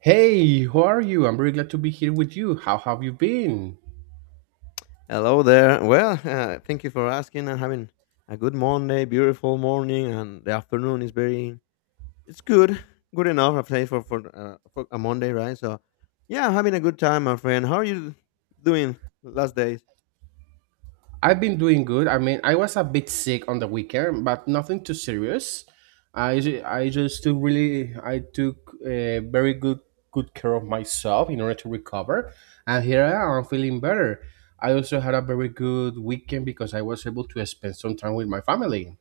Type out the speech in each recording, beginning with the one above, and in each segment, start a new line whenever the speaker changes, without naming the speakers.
Hey, how are you? I'm really glad to be here with you. How have you been?
Hello there. Well, thank you for asking. I'm having a good Monday, beautiful morning, and the afternoon is very. It's good, good enough. I've say for a Monday, right? So yeah, I'm having a good time, my friend. How are you doing last days?
I've been doing good. I mean, I was a bit sick on the weekend, but nothing too serious. I just took really I took very good care of myself in order to recover, and here I am. I'm feeling better. I also had a very good weekend because I was able to spend some time with my family.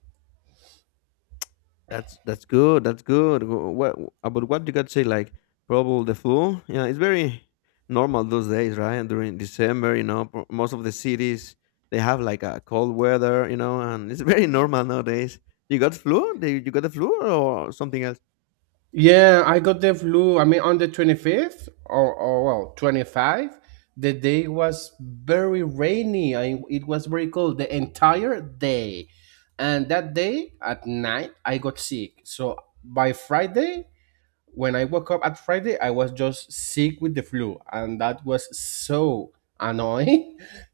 That's good. That's good. What about what you got to say? Like probably the flu. Yeah, it's very normal those days, right? During December, you know, most of the cities they have like a cold weather, and it's very normal nowadays. You got flu? You got the flu or something else?
Yeah, I got the flu. I mean, on the 25th or well, 25, the day was very rainy. It was very cold the entire day. And that day at night, I got sick. So by Friday, when I woke up at Friday, I was just sick with the flu. And that was so annoying.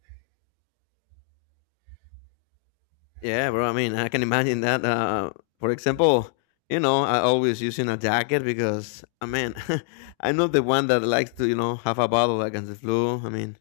Yeah, bro. I mean, I can imagine that. For example, you know, I always using a jacket because, I mean, I'm not the one that likes to, you know, have a battle against the flu. I mean,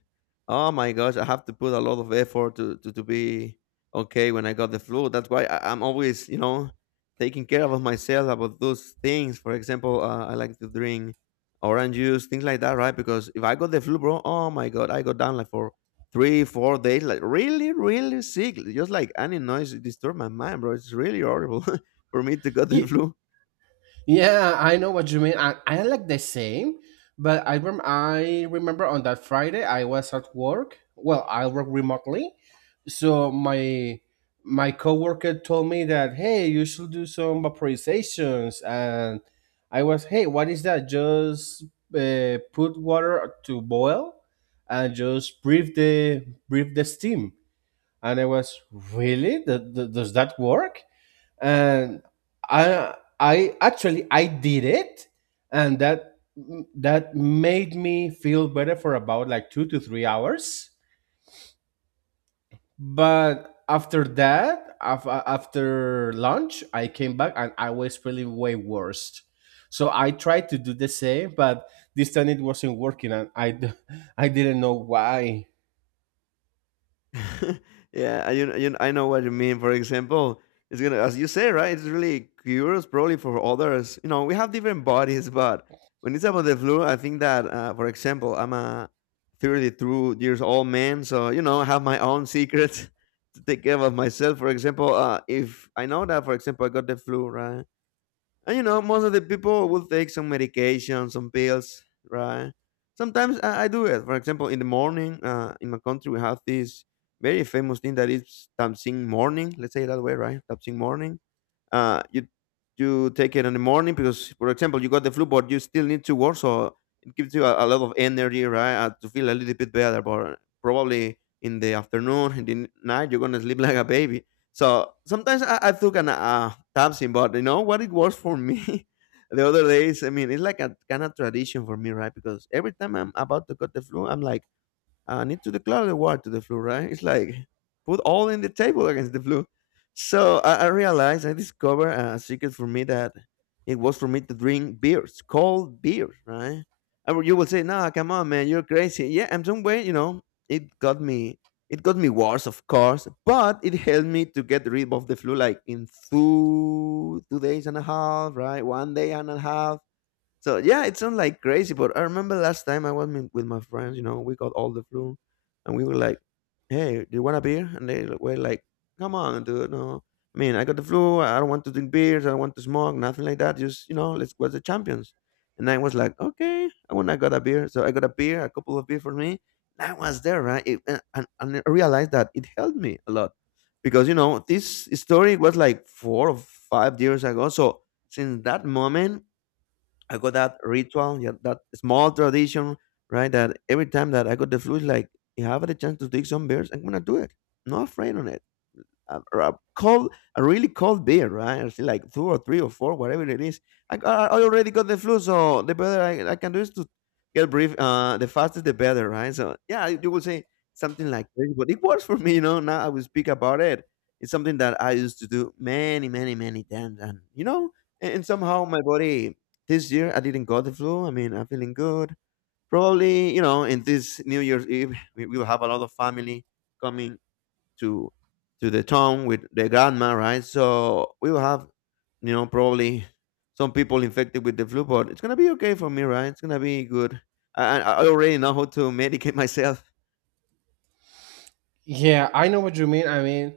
oh my gosh, I have to put a lot of effort to be okay when I got the flu. That's why I'm always, you know, taking care of myself about those things. For example, I like to drink orange juice, things like that, right? Because if I got the flu, bro, oh my god, I got down like for three, 4 days, like really, really sick. Just like any noise disturb my mind, bro. It's really horrible for me to get the
Yeah,
flu.
Yeah, I know what you mean. I like the same, but I remember on that Friday I was at work. Well, I work remotely, so my coworker told me that hey, you should do some vaporizations, and I was hey, what is that? Just put water to boil and just breathe the steam, and I was really does that work? And I I actually I did it, and that made me feel better for about like 2 to 3 hours. But after that, after lunch, I came back and I was feeling way worse. So I tried to do the same, but this time it wasn't working, and I didn't know why.
yeah, I, you, know- I know what you mean. For example, it's gonna, as you say, right? It's really curious, probably for others. You know, we have different bodies, but when it's about the flu, I think that, for example, I'm a 32 years old man, so you know, I have my own secrets to take care of myself. For example, if I know that, for example, I got the flu, right? And you know, most of the people will take some medication, some pills, right? Sometimes I do it. For example, in the morning, in my country, we have this very famous thing that is Tamsing morning. Let's say it that way, right? Tamsing morning uh, you take it in the morning because, for example, you got the flu, but you still need to work, so it gives you a lot of energy, right, to feel a little bit better. But probably in the afternoon, in the night, you're gonna sleep like a baby. So sometimes I took an Tapsin, but you know what it works for me. the other days, I mean, it's like a kind of tradition for me, right? Because every time I'm about to cut the flu, I'm like I need to declare the war to the flu, right? It's like put all in the table against the flu. So I discovered a secret for me that it was for me to drink beers, cold beer, right? And you will say, "Nah, come on, man, you're crazy." Yeah, I'm some way, you know. It got me. It got me worse, of course, but it helped me to get rid of the flu, like in two days and a half, right? 1 day and a half, so yeah, it sounds like crazy, but I remember last time I was with my friends. You know, we got all the flu, and we were like, "Hey, do you want a beer?" And they were like, "Come on, dude, no." I mean, I got the flu. I don't want to drink beers. I don't want to smoke. Nothing like that. Just you know, let's watch the champions. And I was like, "Okay." I went. I got a beer. So I got a beer, a couple of beer for me. And I was there, right? It, and I realized that it helped me a lot because you know this story was like 4 or 5 years ago. So since that moment I got that ritual, yeah, that small tradition, right? That every time that I got the flu, it's like, if I have the chance to take some beers, I'm gonna do it. Not afraid on it, a cold, a really cold beer, right? Or something like two or three or four, whatever it is. I already got the flu, so the better I can do is to get brief. The faster the better, right? So yeah, you will say something like this, but it works for me, you know. Now I will speak about it. It's something that I used to do many, many, many times, and you know, and somehow my body this year I didn't got the flu. I mean, I'm feeling good. Probably, you know, in this New Year's Eve, we will have a lot of family coming to to the town with the grandma, right? So we will have, you know, probably some people infected with the flu, but it's gonna be okay for me, right? It's gonna be good. I already know how to medicate myself.
Yeah, I know what you mean. I mean,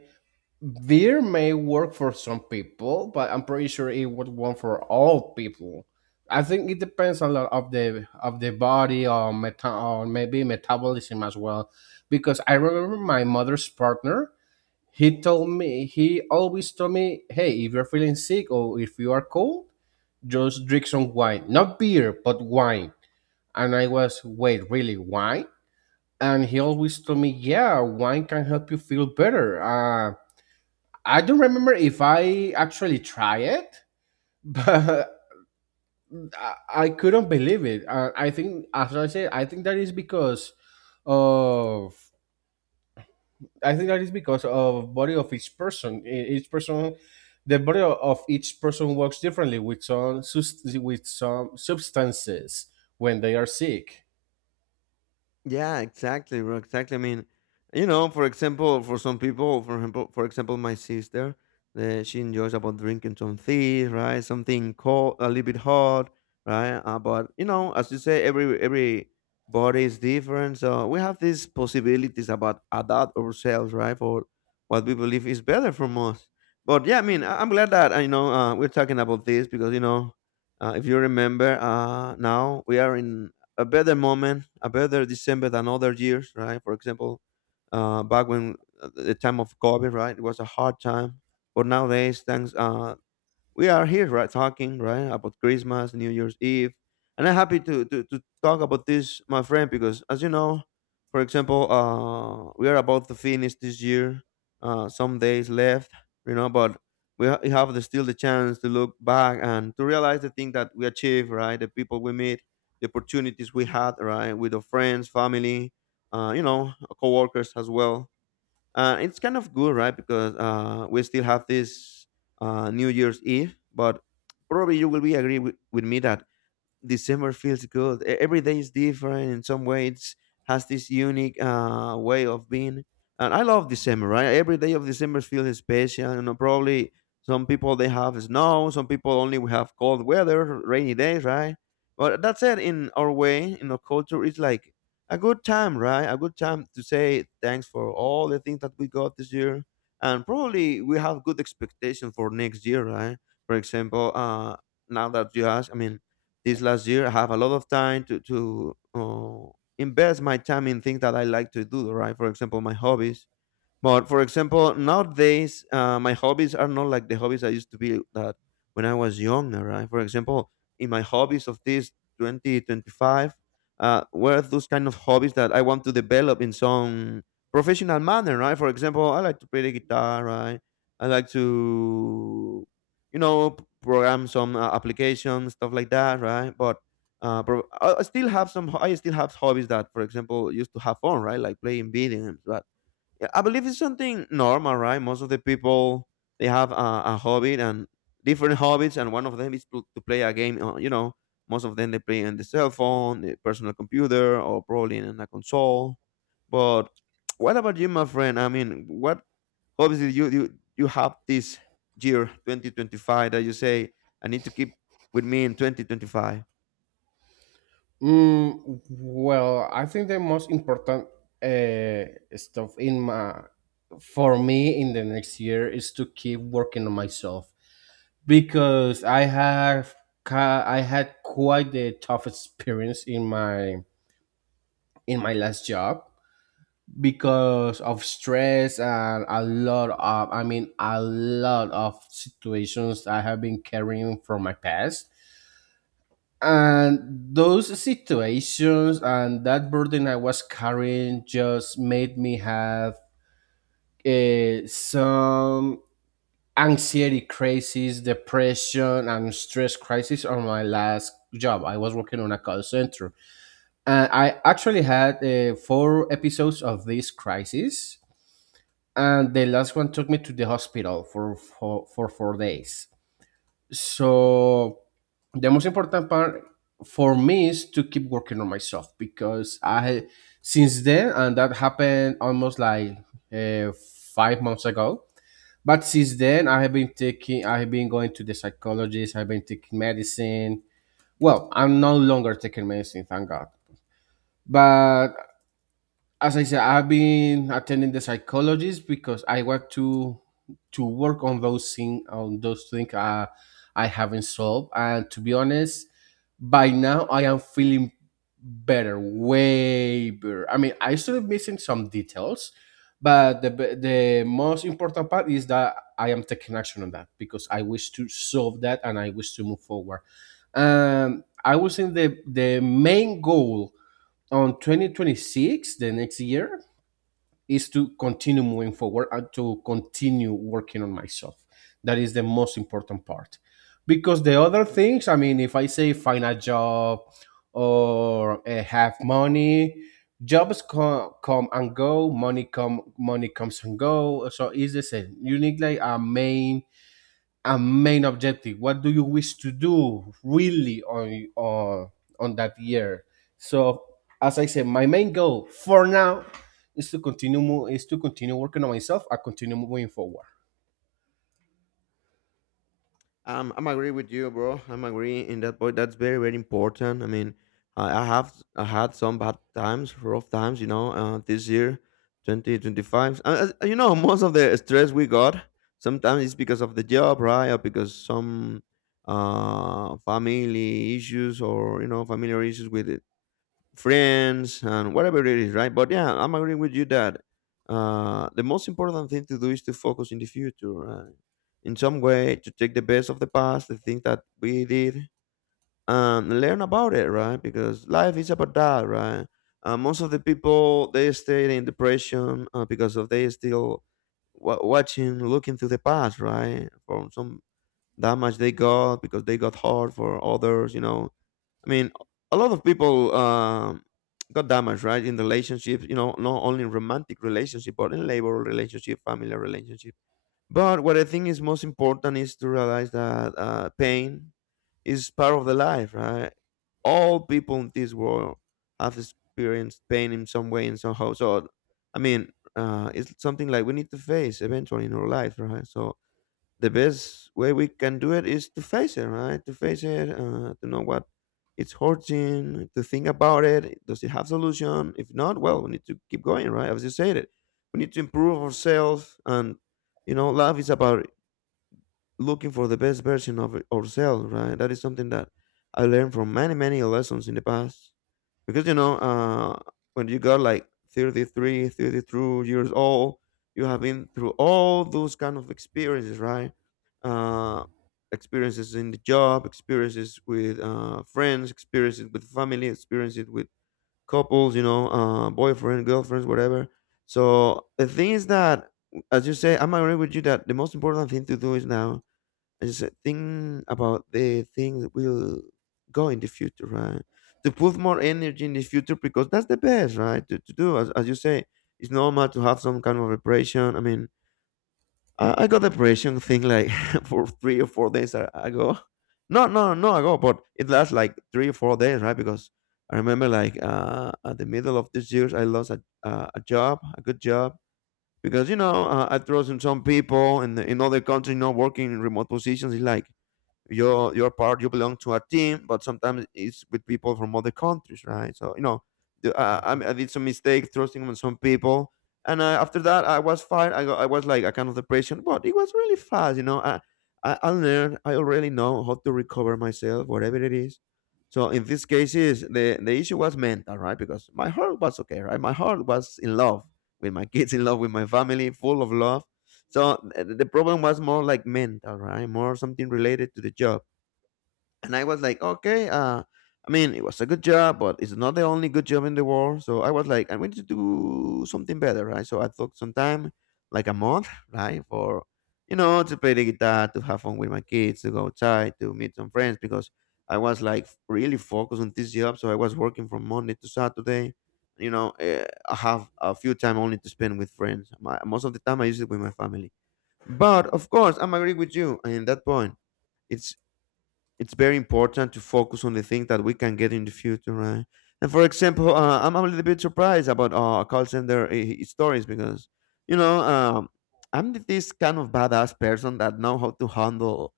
beer may work for some people, but I'm pretty sure it would work for all people. I think it depends a lot of the body or meta or maybe metabolism as well, because I remember my mother's partner. He always told me, "Hey, if you're feeling sick or if you are cold, just drink some wine, not beer, but wine." And I was, "Wait, really, wine?" And he always told me, "Yeah, wine can help you feel better." I don't remember if I actually try it, but I couldn't believe it. I think, as I said, of I think that is because of body of each person. Each person, the body of each person works differently with with some substances when they are sick.
Yeah, exactly, bro. Exactly. I mean, you know, for example, for some people, for example, my sister, she enjoys about drinking some tea, right? Something cold, a little bit hot, right? But you know, as you say, every body is different, so we have these possibilities about adapt ourselves, right? For what we believe is better from us. But yeah, I mean, I'm glad that you know we're talking about this because you know, if you remember, now we are in a better moment, a better December than other years, right? For example, back when the time of COVID, right, it was a hard time. But nowadays, thanks we are here, right, talking, right, about Christmas, New Year's Eve, and I'm happy to talk about this, my friend, because as you know, for example, we are about to finish this year, some days left, you know, but we have the, still the chance to look back and to realize the thing that we achieved, right, the people we meet, the opportunities we had, right, with our friends, family, you know, coworkers as well, it's kind of good, right? Because we still have this New Year's Eve, but probably you will be agree with me that December feels good. Every day is different in some way. It's has this unique way of being, and I love December. Right, every day of December feels special. You know, probably some people they have snow, some people only we have cold weather, rainy days, right? But that's it. In our way, in our culture, it's like a good time, right? A good time to say thanks for all the things that we got this year, and probably we have good expectation for next year, right? For example, now that you ask, I mean, this last year I have a lot of time to invest my time in things that I like to do, right? For example, my hobbies. But for example, nowadays my hobbies are not like the hobbies I used to be that when I was younger, right? For example, in my hobbies of this 2025, were those kind of hobbies that I want to develop in some professional manner, right? For example, I like to play the guitar, right? I like to, you know, program some applications, stuff like that, right? But I still have some. I still have hobbies that, for example, used to have fun, right? Like playing video games, right? Yeah, I believe it's something normal, right? Most of the people they have a hobby and different hobbies, and one of them is to play a game. You know, most of them they play on the cell phone, the personal computer, or probably in a console. But what about you, my friend? I mean, what hobbies did you have this year, 2025, that you say I need to keep with me in 2025?
Mm, well, I think the most important uh, stuff in my for me in the next year is to keep working on myself because I had quite the tough experience in my last job because of stress and a lot of I mean a lot of situations I have been carrying from my past, and those situations and that burden I was carrying just made me have some anxiety crisis, depression, and stress crisis. On my last job, I was working on a call center, and I actually had four episodes of this crisis, and the last one took me to the hospital for for 4 days. So the most important part for me is to keep working on myself because I since then, and that happened almost like uh, 5 months ago. But since then, I have been I have been going to the psychologist. I've been taking medicine. Well, I'm no longer taking medicine, thank God. But as I said, I've been attending the psychologist because I want to work on those things, I haven't solved. And to be honest, by now I am feeling better, way better. I mean, I still missing some details, but the most important part is that I am taking action on that because I wish to solve that and I wish to move forward. I was in the main goal on 2026, the next year, is to continue moving forward and to continue working on myself. That is the most important part because the other things, I mean, if I say find a job or have money, jobs come and go, money come money comes and go. So it's the same. You need like a main objective. What do you wish to do really on that year? So as I said, my main goal for now is to continue mo- is to continue working on myself. I continue moving forward.
I'm agree with you, bro. I'm agree in that point. That's very, very important. I mean, I had some bad times, rough times, you know, this year, 2025. You know, most of the stress we got sometimes it's because of the job, right? Or because some family issues or, you know, familiar issues with friends and whatever it is, right? But yeah, I'm agreeing with you that the most important thing to do is to focus in the future, right? In some way, to take the best of the past, the things that we did, and learn about it, right? Because life is about that, right? Most of the people they stay in depression because of they still watching, looking to the past, right? For some damage they got because they got hurt for others, I mean, a lot of people got damaged, right? In relationships, not only in romantic relationship, but in labor relationship, family relationship. But what I think is most important is to realize that pain is part of the life, right? All people in this world have experienced pain in some way and somehow. So, I mean, it's something like we need to face eventually in our life, right? So, the best way we can do it is to face it, right? To face it, to know what it's hurting, to think about it. Does it have solution? If not, well, we need to keep going, right? As you said it, we need to improve ourselves, and life is about looking for the best version of ourselves, right? That is something that I learned from many, many lessons in the past because when you got like 33, 32 years old, you have been through all those kind of experiences, right. uh, Experiences in the job, experiences with friends, experiences with family, experiences with couples, boyfriend, girlfriends, whatever. So the thing is that, as you say, I'm agree with you that the most important thing to do is now, is a thing about the things that will go in the future, right? To put more energy in the future because that's the best, right? To do, as you say, it's normal to have some kind of depression. I mean, I got depression thing like for 3 or 4 days ago. No, no, no ago, but it lasts like 3 or 4 days, right? Because I remember like at the middle of this year, I lost a job, a good job. Because, I trust in some people and in other countries, not working in remote positions. It's like, you're part, you belong to a team, but sometimes it's with people from other countries, right? So you know
Mhm.
I did some mistake trusting on some people, and after that I was fine. I was like a kind of depression, but it was really fast, you know. I learned, I already know how to recover myself, whatever it is. So in these cases the issue was mental, right? Because my heart was okay, right? My heart was in love with my kids, in love with my family, full of love. So the problem was more like mental, right? More something related to the job. And I was like, okay, I mean, it was a good job, but it's not the only good job in the world. So I was like, I'm going to do something better, right? So I took some time, like a month, right? For, to play the guitar, to have fun with my kids, to go outside, to meet some friends, because I was like really focused on this job. So I was working from Monday to Saturday. You know, I have a few time only to spend with friends. Most of the time I use it with my family. But of course, I'm agree with you in that point. It's it's very important to focus on the things that we can get in the future, right? And for example, I'm a little bit surprised about call center stories, because you know um, I'm this kind of badass person that know how to handle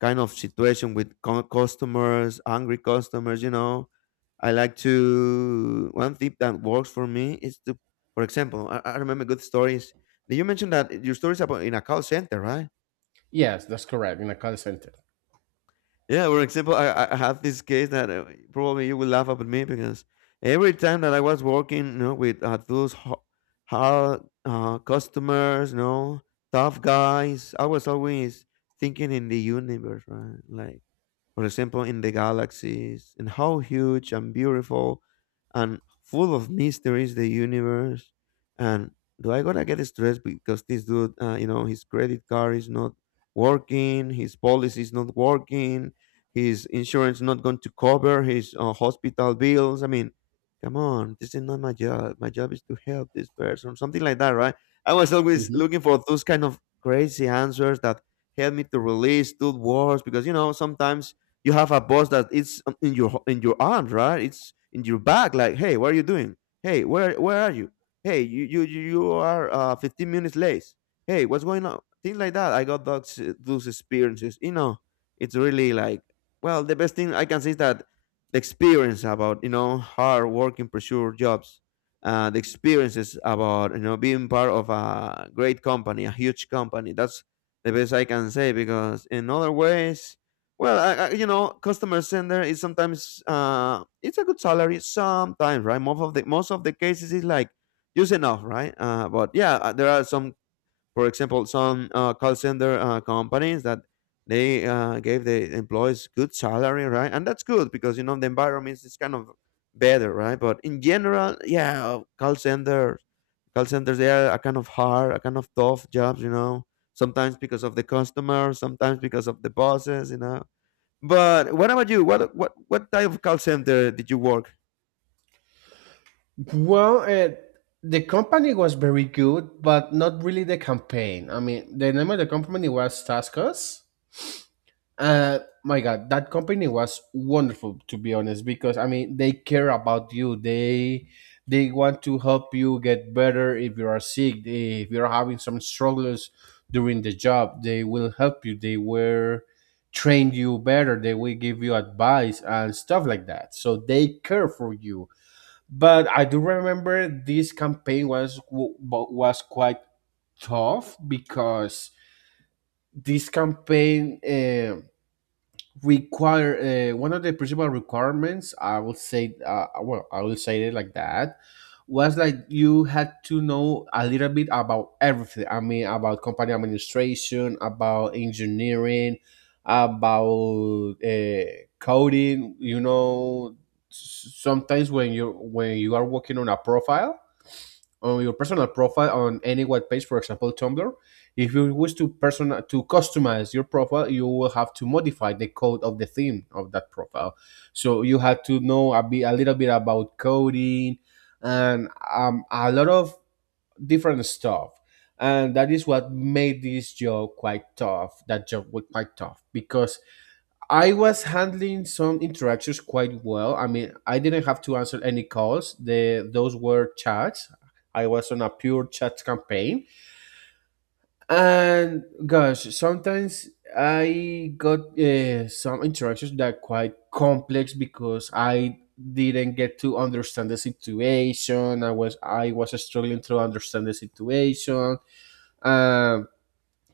kind of situation with customers, angry customers. You know, I like to one thing that works for me is to, for example, I remember good stories. Did you mention that your stories about in a call center, right?
Yes, that's correct, in a call center.
Yeah, for example, I have this case that probably you will laugh up at me because every time that I was working, with those hard customers, tough guys, I was always thinking in the universe, right? Like, for example, in the galaxies, and how huge and beautiful and full of mysteries the universe. And do I gotta get stressed because this dude, his credit card is not working, his policy is not working, his insurance not going to cover his hospital bills? I mean, come on, this is not my job. My job is to help this person, something like that, right? I was always
Mhm.
looking for those kind of crazy answers that help me to release those words because sometimes you have a boss that it's in your arms, right? It's in your back. Like, hey, what are you doing? Hey, where are you? Hey, you are 15 minutes late. Hey, what's going on? Things like that. I got those experiences. You know, it's really like, well, the best thing I can say is that the experience about hard working pursuit jobs, the experiences about being part of a great company, a huge company. That's the best I can say because in other ways, well, I, customer center is sometimes it's a good salary sometimes, right? Most of the cases is like just enough, right? But yeah, there are some, for example, some call center companies that they gave the employees good salary, right? And that's good because the environment is kind of better, right? But in general, yeah, call centers they are a kind of hard, a kind of tough jobs, you know. Sometimes because of the customer, sometimes because of the bosses, but what about you? What type of call center did you work?
Well, the company was very good, but not really the campaign. I mean, the name of the company was Taskus. My God, that company was wonderful, to be honest, because I mean they care about you. They want to help you get better if you are sick. If you're having some struggles during the job, they will help you. They will train you better. They will give you advice and stuff like that. So they care for you. But I do remember this campaign was quite tough because this campaign require, one of the principal requirements, I would say, well I will say it like that was like you had to know a little bit about everything. I mean about company administration, about engineering, about coding, you know. Sometimes when you are working on a profile, on your personal profile on any web page, for example, Tumblr. If you wish to person to customize your profile, you will have to modify the code of the theme of that profile. So you had to know a little bit about coding and a lot of different stuff. And that is what made this job quite tough. That job was quite tough because I was handling some interactions quite well. I mean, I didn't have to answer any calls. The Those were chats. I was on a pure chat campaign, and gosh, sometimes I got some interactions that quite complex because I didn't get to understand the situation. I was struggling to understand the situation. Um,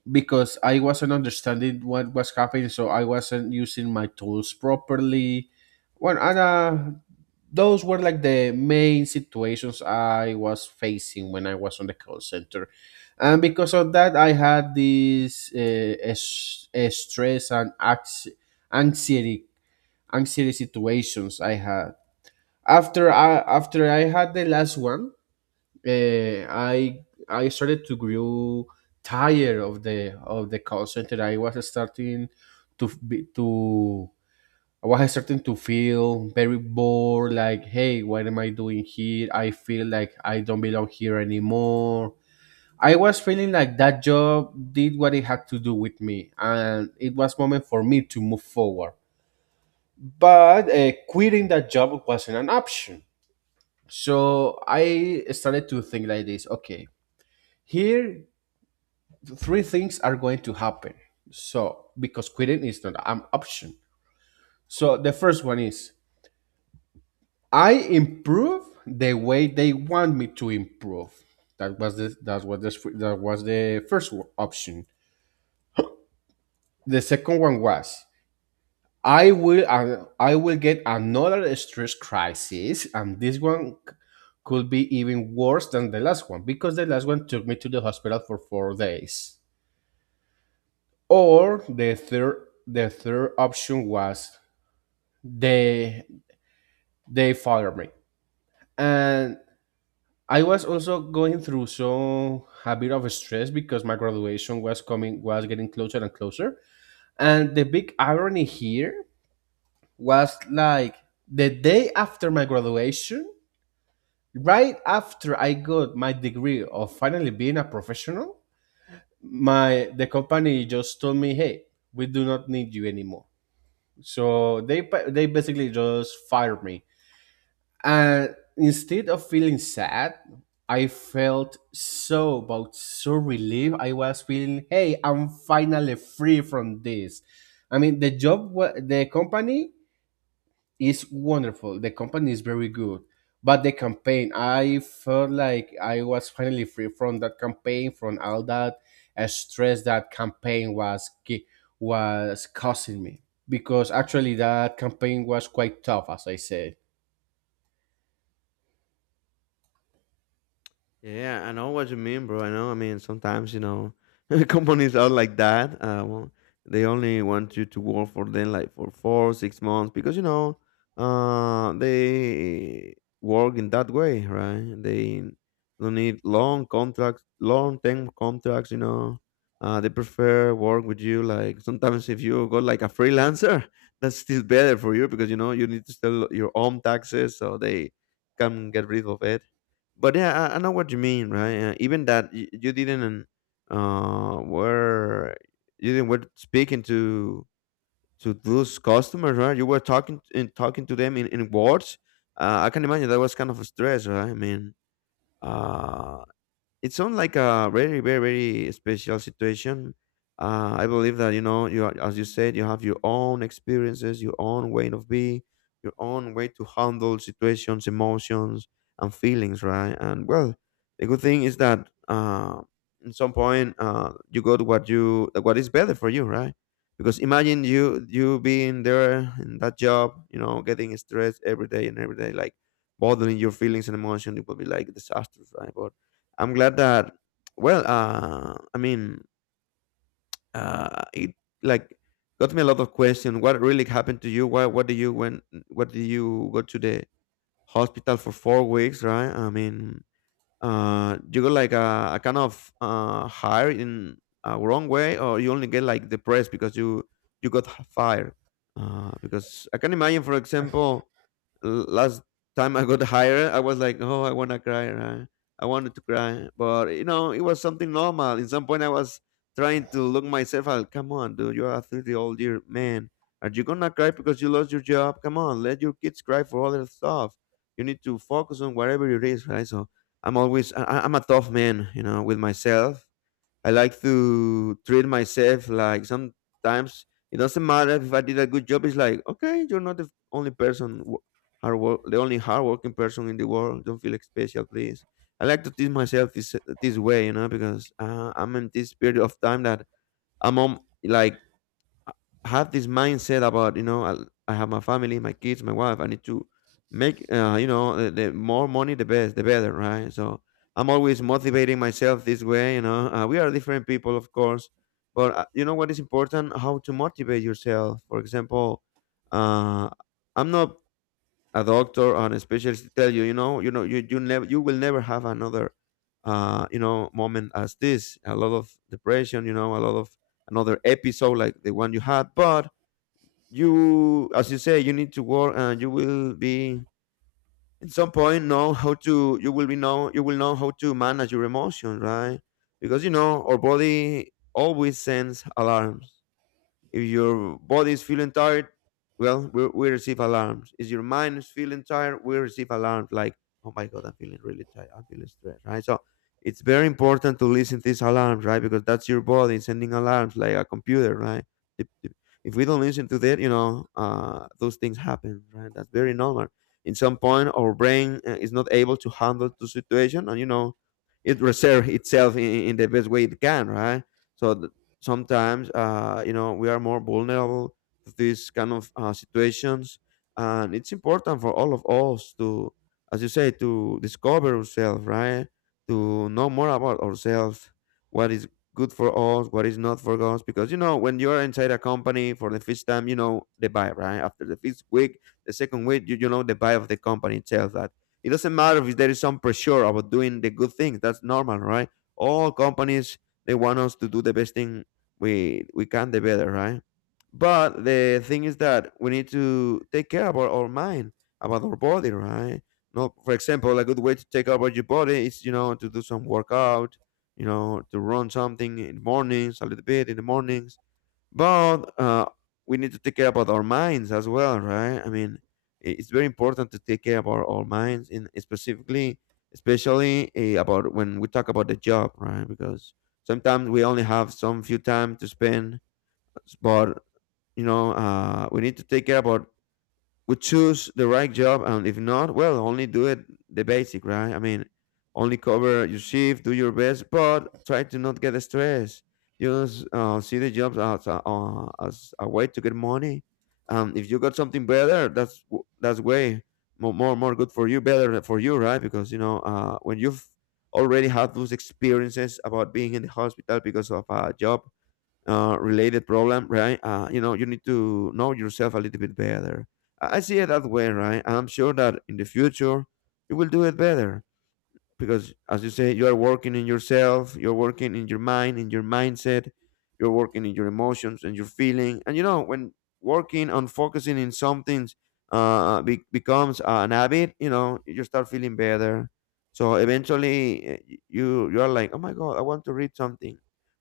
because I wasn't understanding what was happening, so I wasn't using my tools properly. Well, and those were like the main situations I was facing when I was on the call center, and because of that, I had this stress and anxiety anxiety situations. I had after I had the last one, I started to grow tired of the call center. I was starting to f- be, to I was starting to feel very bored. Like, hey, what am I doing here? I feel like I don't belong here anymore. I was feeling like that job did what it had to do with me, and it was moment for me to move forward. But quitting that job wasn't an option. So I started to think like this: Okay, here three things are going to happen. So, because quitting is not an option. So, the first one is I improve the way they want me to improve. That was the first option. The second one was I will I will get another stress crisis, and this one could be even worse than the last one because the last one took me to the hospital for 4 days. Or the third option was they they fathered me, and I was also going through some a bit of stress because my graduation was coming, was getting closer and closer. And the big irony here was like the day after my graduation, right after I got my degree of finally being a professional, my the company just told me, hey, we do not need you anymore. So they they basically just fired me. And instead of feeling sad, I felt so about so relieved. I was feeling, hey, I'm finally free from this. I mean, the company is wonderful. The company is very good, but the campaign, I felt like I was finally free from that campaign, from all that stress that campaign was was causing me. Because actually, that campaign was quite tough, as I said.
Yeah, I know what you mean, bro. I know. I mean, sometimes, companies are like that. Well, they only want you to work for them like for 4, 6 months because, they work in that way, right? They don't need long contracts, long term contracts. They prefer work with you. Like sometimes if you go like a freelancer, that's still better for you because, you need to sell your own taxes so they can get rid of it. But yeah, I know what you mean, right? Even that you, didn't were you didn't were speaking to those customers, right? You were talking and talking to them in words. I can imagine that was kind of a stress, right? I mean, uh it sounds like a very, very, very special situation. I believe that, you as you said, you have your own experiences, your own way of being, your own way to handle situations, emotions, and feelings, right? And well, the good thing is that at some point you got what is better for you, right? Because imagine you being there in that job, getting stressed every day and every day, like bottling your feelings and emotion, it would be like disastrous, right? But I'm glad that, well, I mean, it like got me a lot of questions. What really happened to you? What do you when what do you go to the hospital for 4 weeks, right? I mean, you got like a kind of hired in a wrong way, or you only get like depressed because you got fired, because I can imagine, for example, last time I got hired, I was like, oh, I want to cry, right? I wanted to cry, but it was something normal. In some point, I was trying to look myself out. Come on, dude, you're a 30-year-old year man. Are you gonna cry because you lost your job? Come on, let your kids cry for other stuff. You need to focus on whatever it is, right? So I'm always I'm a tough man, with myself. I like to treat myself like sometimes it doesn't matter if I did a good job. It's like, okay, you're not the only person the only hardworking person in the world. Don't feel special, please. I like to treat myself this way, because I'm in this period of time that I'm on like I have this mindset about I have my family, my kids, my wife. I need to make you know the more money, the best, the better, right? So I'm always motivating myself this way. You know, we are different people, of course, but you know what is important? How to motivate yourself. For example, uh, I'm not a doctor or a specialist to tell you, you never, you will never have another, moment as this. A lot of depression, a lot of another episode like the one you had, but you, as you say, you need to work and you will be at some point know how to, you will be know, you will know how to manage your emotions, right? Because you know our body always sends alarms. If your body is feeling tired, well, we receive alarms. If your mind is feeling tired, we receive alarms like, oh my God, I'm feeling really tired. I'm feeling stressed, right? So it's very important to listen to these alarms, right? Because that's your body sending alarms like a computer, right? If if we don't listen to that, those things happen, right? That's very normal. In some point, our brain is not able to handle the situation, and you know, it reserve itself in the best way it can, right? So th- Sometimes you know we are more vulnerable to these kind of situations, and it's important for all of us to, as you say, to discover ourselves, right? To know more about ourselves, what is good for us, what is not for us. Because you know when you're inside a company for the first time, you know the vibe right after the first week, the second week, you know the vibe of the company itself, that it doesn't matter if there is some pressure about doing the good things. That's normal, right? All companies, they want us to do the best thing we can, the better, right? But the thing is that we need to take care about our mind, about our body, right? No, for example, a good way to take care about your body is, you know, to do some workout, you know, to run something in the mornings, a little bit in the mornings, but we need to take care about our minds as well, right? I mean, it's very important to take care about our minds, in specifically, especially about when we talk about the job, right? Because sometimes we only have some few time to spend, but you know, we need to take care about, would choose the right job, and if not, well, only do it the basic, right? I mean, only cover your shift, do your best, but try to not get stressed. Just see the jobs as a way to get money. If you got something better, that's way more good for you, better for you, right? Because you know when you've already had those experiences about being in the hospital because of a job related problem, right? You know, you need to know yourself a little bit better. I see it that way, right? I'm sure that in the future you will do it better, because as you say, you are working in yourself, you're working in your mind, in your mindset, you're working in your emotions and your feeling. And you know when working on focusing in something, becomes an habit, you know, you start feeling better. So eventually you are like, oh my god, I want to read something,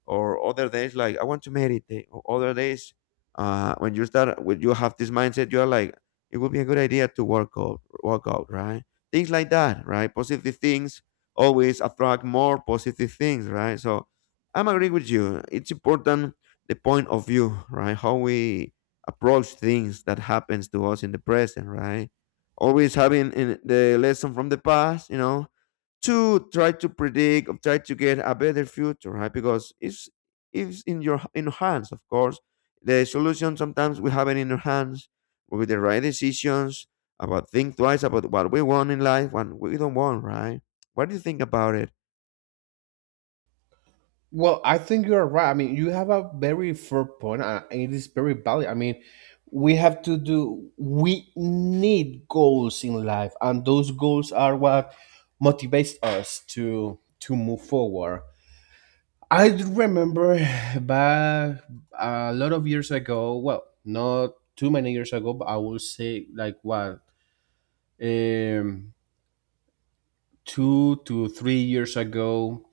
or other days like, I want to meditate, or other days, when you start, when you have this mindset, you're like, it would be a good idea to work out, work out, right? Things like that, right? Positive things always attract more positive things, right? So I'm agree with you. It's important, the point of view, right? How we approach things that happens to us in the present, right? Always having in the lesson from the past, you know, to try to predict or try to get a better future, right? Because it's in your, in your hands, of course. The solution sometimes we have it in our hands, with the right decisions, about think twice about what we want in life and we don't want, right? What do you think about it?
Well, I think you are right. I mean, you have a very fair point, and it is very valid. I mean, we have to do, we need goals in life, and those goals are what motivates us to move forward. I do remember back a lot of years ago. Well, not too many years ago, but I will say like what um, 2 to 3 years ago,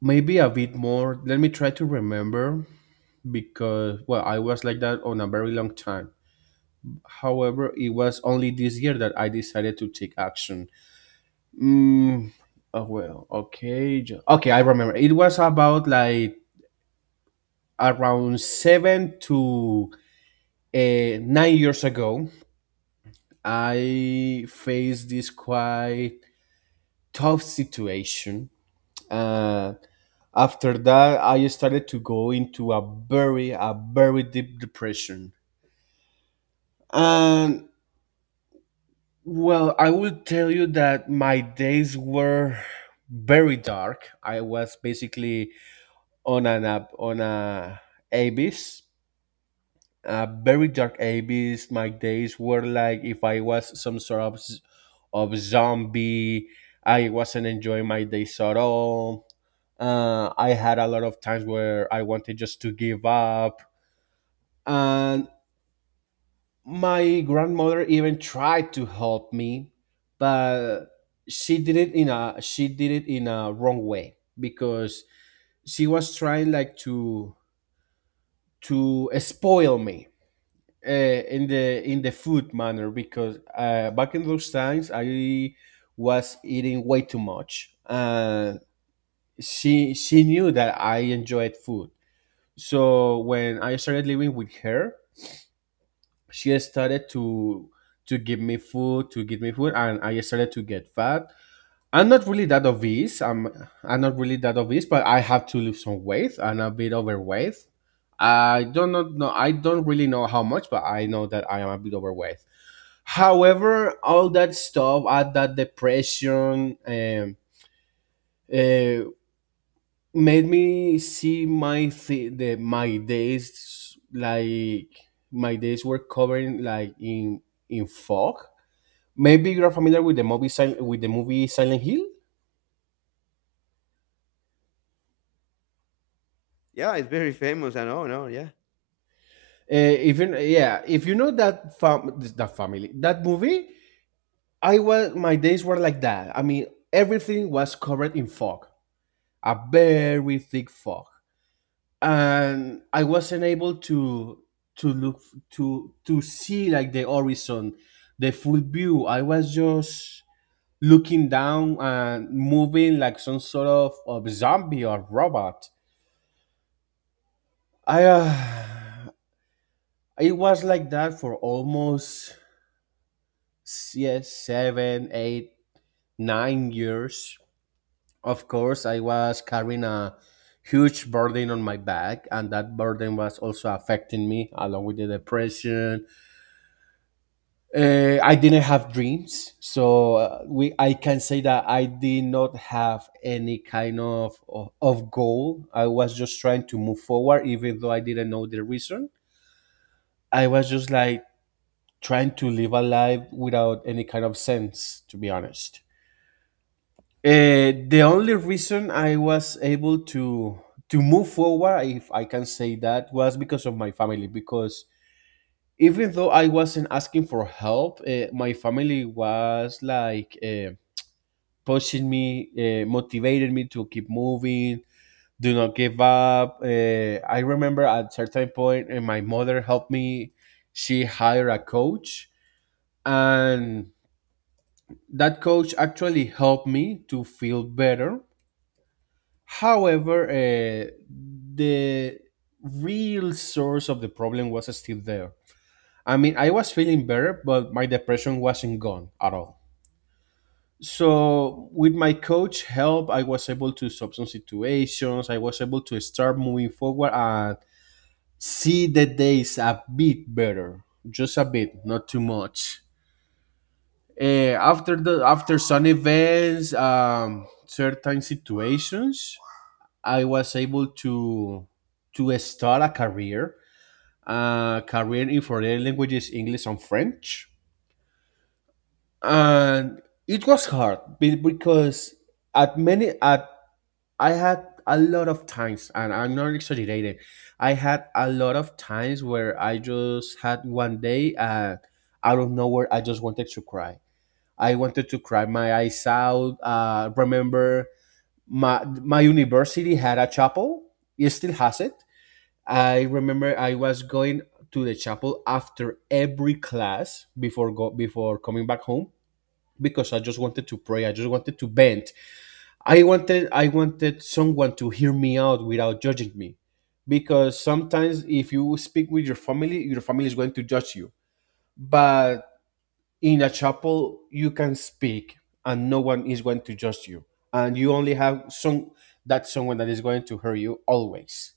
maybe a bit more. Let me try to remember because, well, I was like that on a very long time. However, it was only this year that I decided to take action. mm, oh, well, okay, okay, I remember it was about like around seven to 9 years ago I faced this quite tough situation. uh, After that, I started to go into a very deep depression. And, well, I will tell you that my days were very dark. I was basically on a abyss, a very dark abyss. My days were like if I was some sort of of zombie. I wasn't enjoying my days at all. I had a lot of times where I wanted just to give up, and my grandmother even tried to help me, but she did it in a wrong way because she was trying like to spoil me in the food manner, because back in those times I was eating way too much. And she knew that I enjoyed food, so when I started living with her, she started to to give me food, and I started to get fat. I'm not really that obese. I'm not really that obese, but I have to lose some weight. I'm a bit overweight. I don't really know how much, but I know that I am a bit overweight. However, all that stuff, all that depression, uh, made me see my th- the my days like, my days were covered like in fog. Maybe you're familiar with the movie with the movie Silent Hill.
Yeah, it's very famous. I know, no, yeah.
If you Yeah, if you know that family that movie, I was my days were like that. I mean, everything was covered in fog, a very thick fog,
Wow.
and I wasn't able to look to see like the horizon, the full view. I was just looking down and moving like some sort of zombie or robot. I It was like that for almost, yes, seven, eight, 9 years. Of course, I was carrying a huge burden on my back, and that burden was also affecting me, along with the depression. I didn't have dreams, so we I can say that I did not have any kind of, of goal. I was just trying to move forward, even though I didn't know the reason. I was just like trying to live a life without any kind of sense, to be honest. The only reason I was able to move forward, if I can say that, was because of my family. Because even though I wasn't asking for help, my family was like, pushing me, motivated me to keep moving. Do not give up. I remember at a certain point, and my mother helped me. She hired a coach, and that coach actually helped me to feel better. However, the real source of the problem was still there. I mean, I was feeling better, but my depression wasn't gone at all. So with my coach help, I was able to solve some situations. I was able to start moving forward and see the days a bit better, just a bit, not too much. Eh, after the after some events, um, certain situations, I was able to start a career, a career in foreign languages, English and French. And it was hard because at many at I had a lot of times, and I'm not exaggerating. I had a lot of times where I just had one day, and out of nowhere, I just wanted to cry. I wanted to cry my eyes out. Remember, my university had a chapel. It still has it. I remember I was going to the chapel after every class, before coming back home, because I just wanted to pray. I just wanted to bend I wanted someone to hear me out without judging me, because sometimes if you speak with your family, your family is going to judge you. But in a chapel you can speak and no one is going to judge you, and you only have some that someone that is going to hear you always.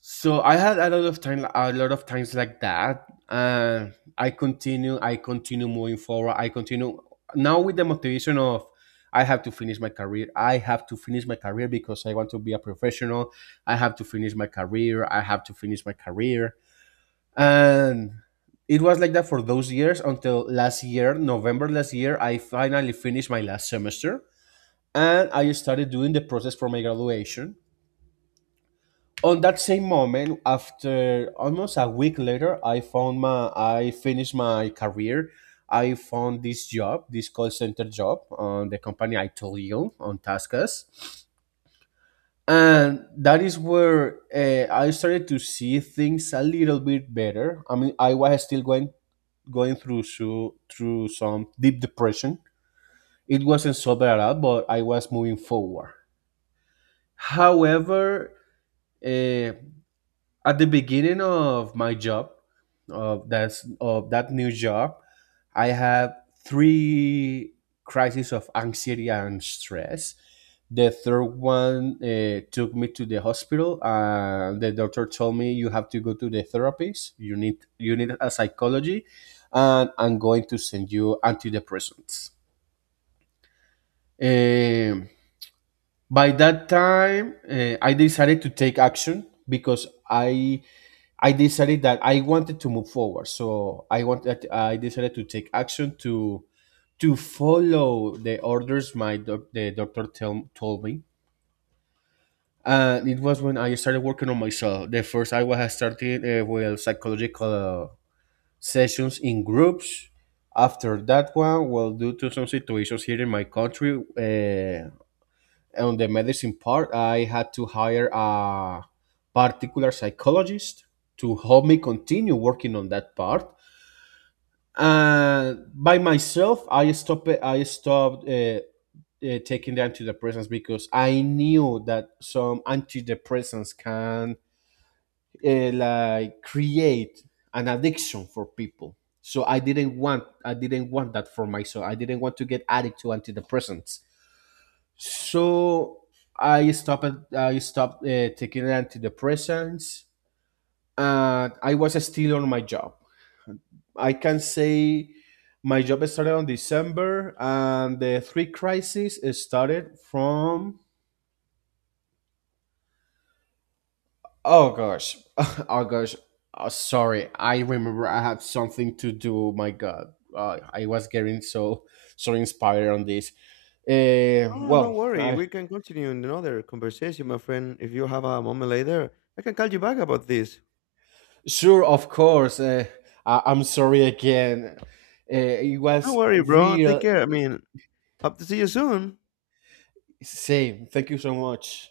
So I had a lot of time, a lot of times like that, and I continue moving forward. I continue now with the motivation of, I have to finish my career. I have to finish my career because I want to be a professional. I have to finish my career. I have to finish my career. And it was like that for those years until last year, November last year. I finally finished my last semester, and I started doing the process for my graduation. On that same moment, after almost a week later, I finished my career, I found this job, this call center job, on the company I told you, on TaskUs. And that is where, I started to see things a little bit better. I mean, I was still going through, through some deep depression. It wasn't so bad at all, but I was moving forward. However, uh, at the beginning of my job, of that new job, I have three crises of anxiety and stress. The third one, took me to the hospital, and the doctor told me, you have to go to the therapist, you need a psychology, and I'm going to send you antidepressants. um, by that time, I decided to take action because I decided that I wanted to move forward. So I decided to take action to follow the orders, the doctor told me. And it was when I started working on myself. The first I was starting with psychological sessions in groups. After that one, well, due to some situations here in my country, on the medicine part, I had to hire a particular psychologist to help me continue working on that part. And by myself, I stopped. I stopped taking the antidepressants, because I knew that some antidepressants can, like, create an addiction for people. So I didn't want that for myself. I didn't want to get addicted to antidepressants. So I stopped. I stopped taking antidepressants, and I was still on my job. I can say my job started on December, and the three crises started from, oh gosh, oh gosh, oh, sorry. I remember I had something to do. My God, I was getting so so inspired on this.
Oh, no
Well,
worry.
I
We can continue in another conversation, my friend. If you have a moment later, I can call you back about this.
Sure, of course. I'm sorry again. It
No
was
worry, bro. Take
real
care. I mean, hope to see you soon.
same. Thank you so much.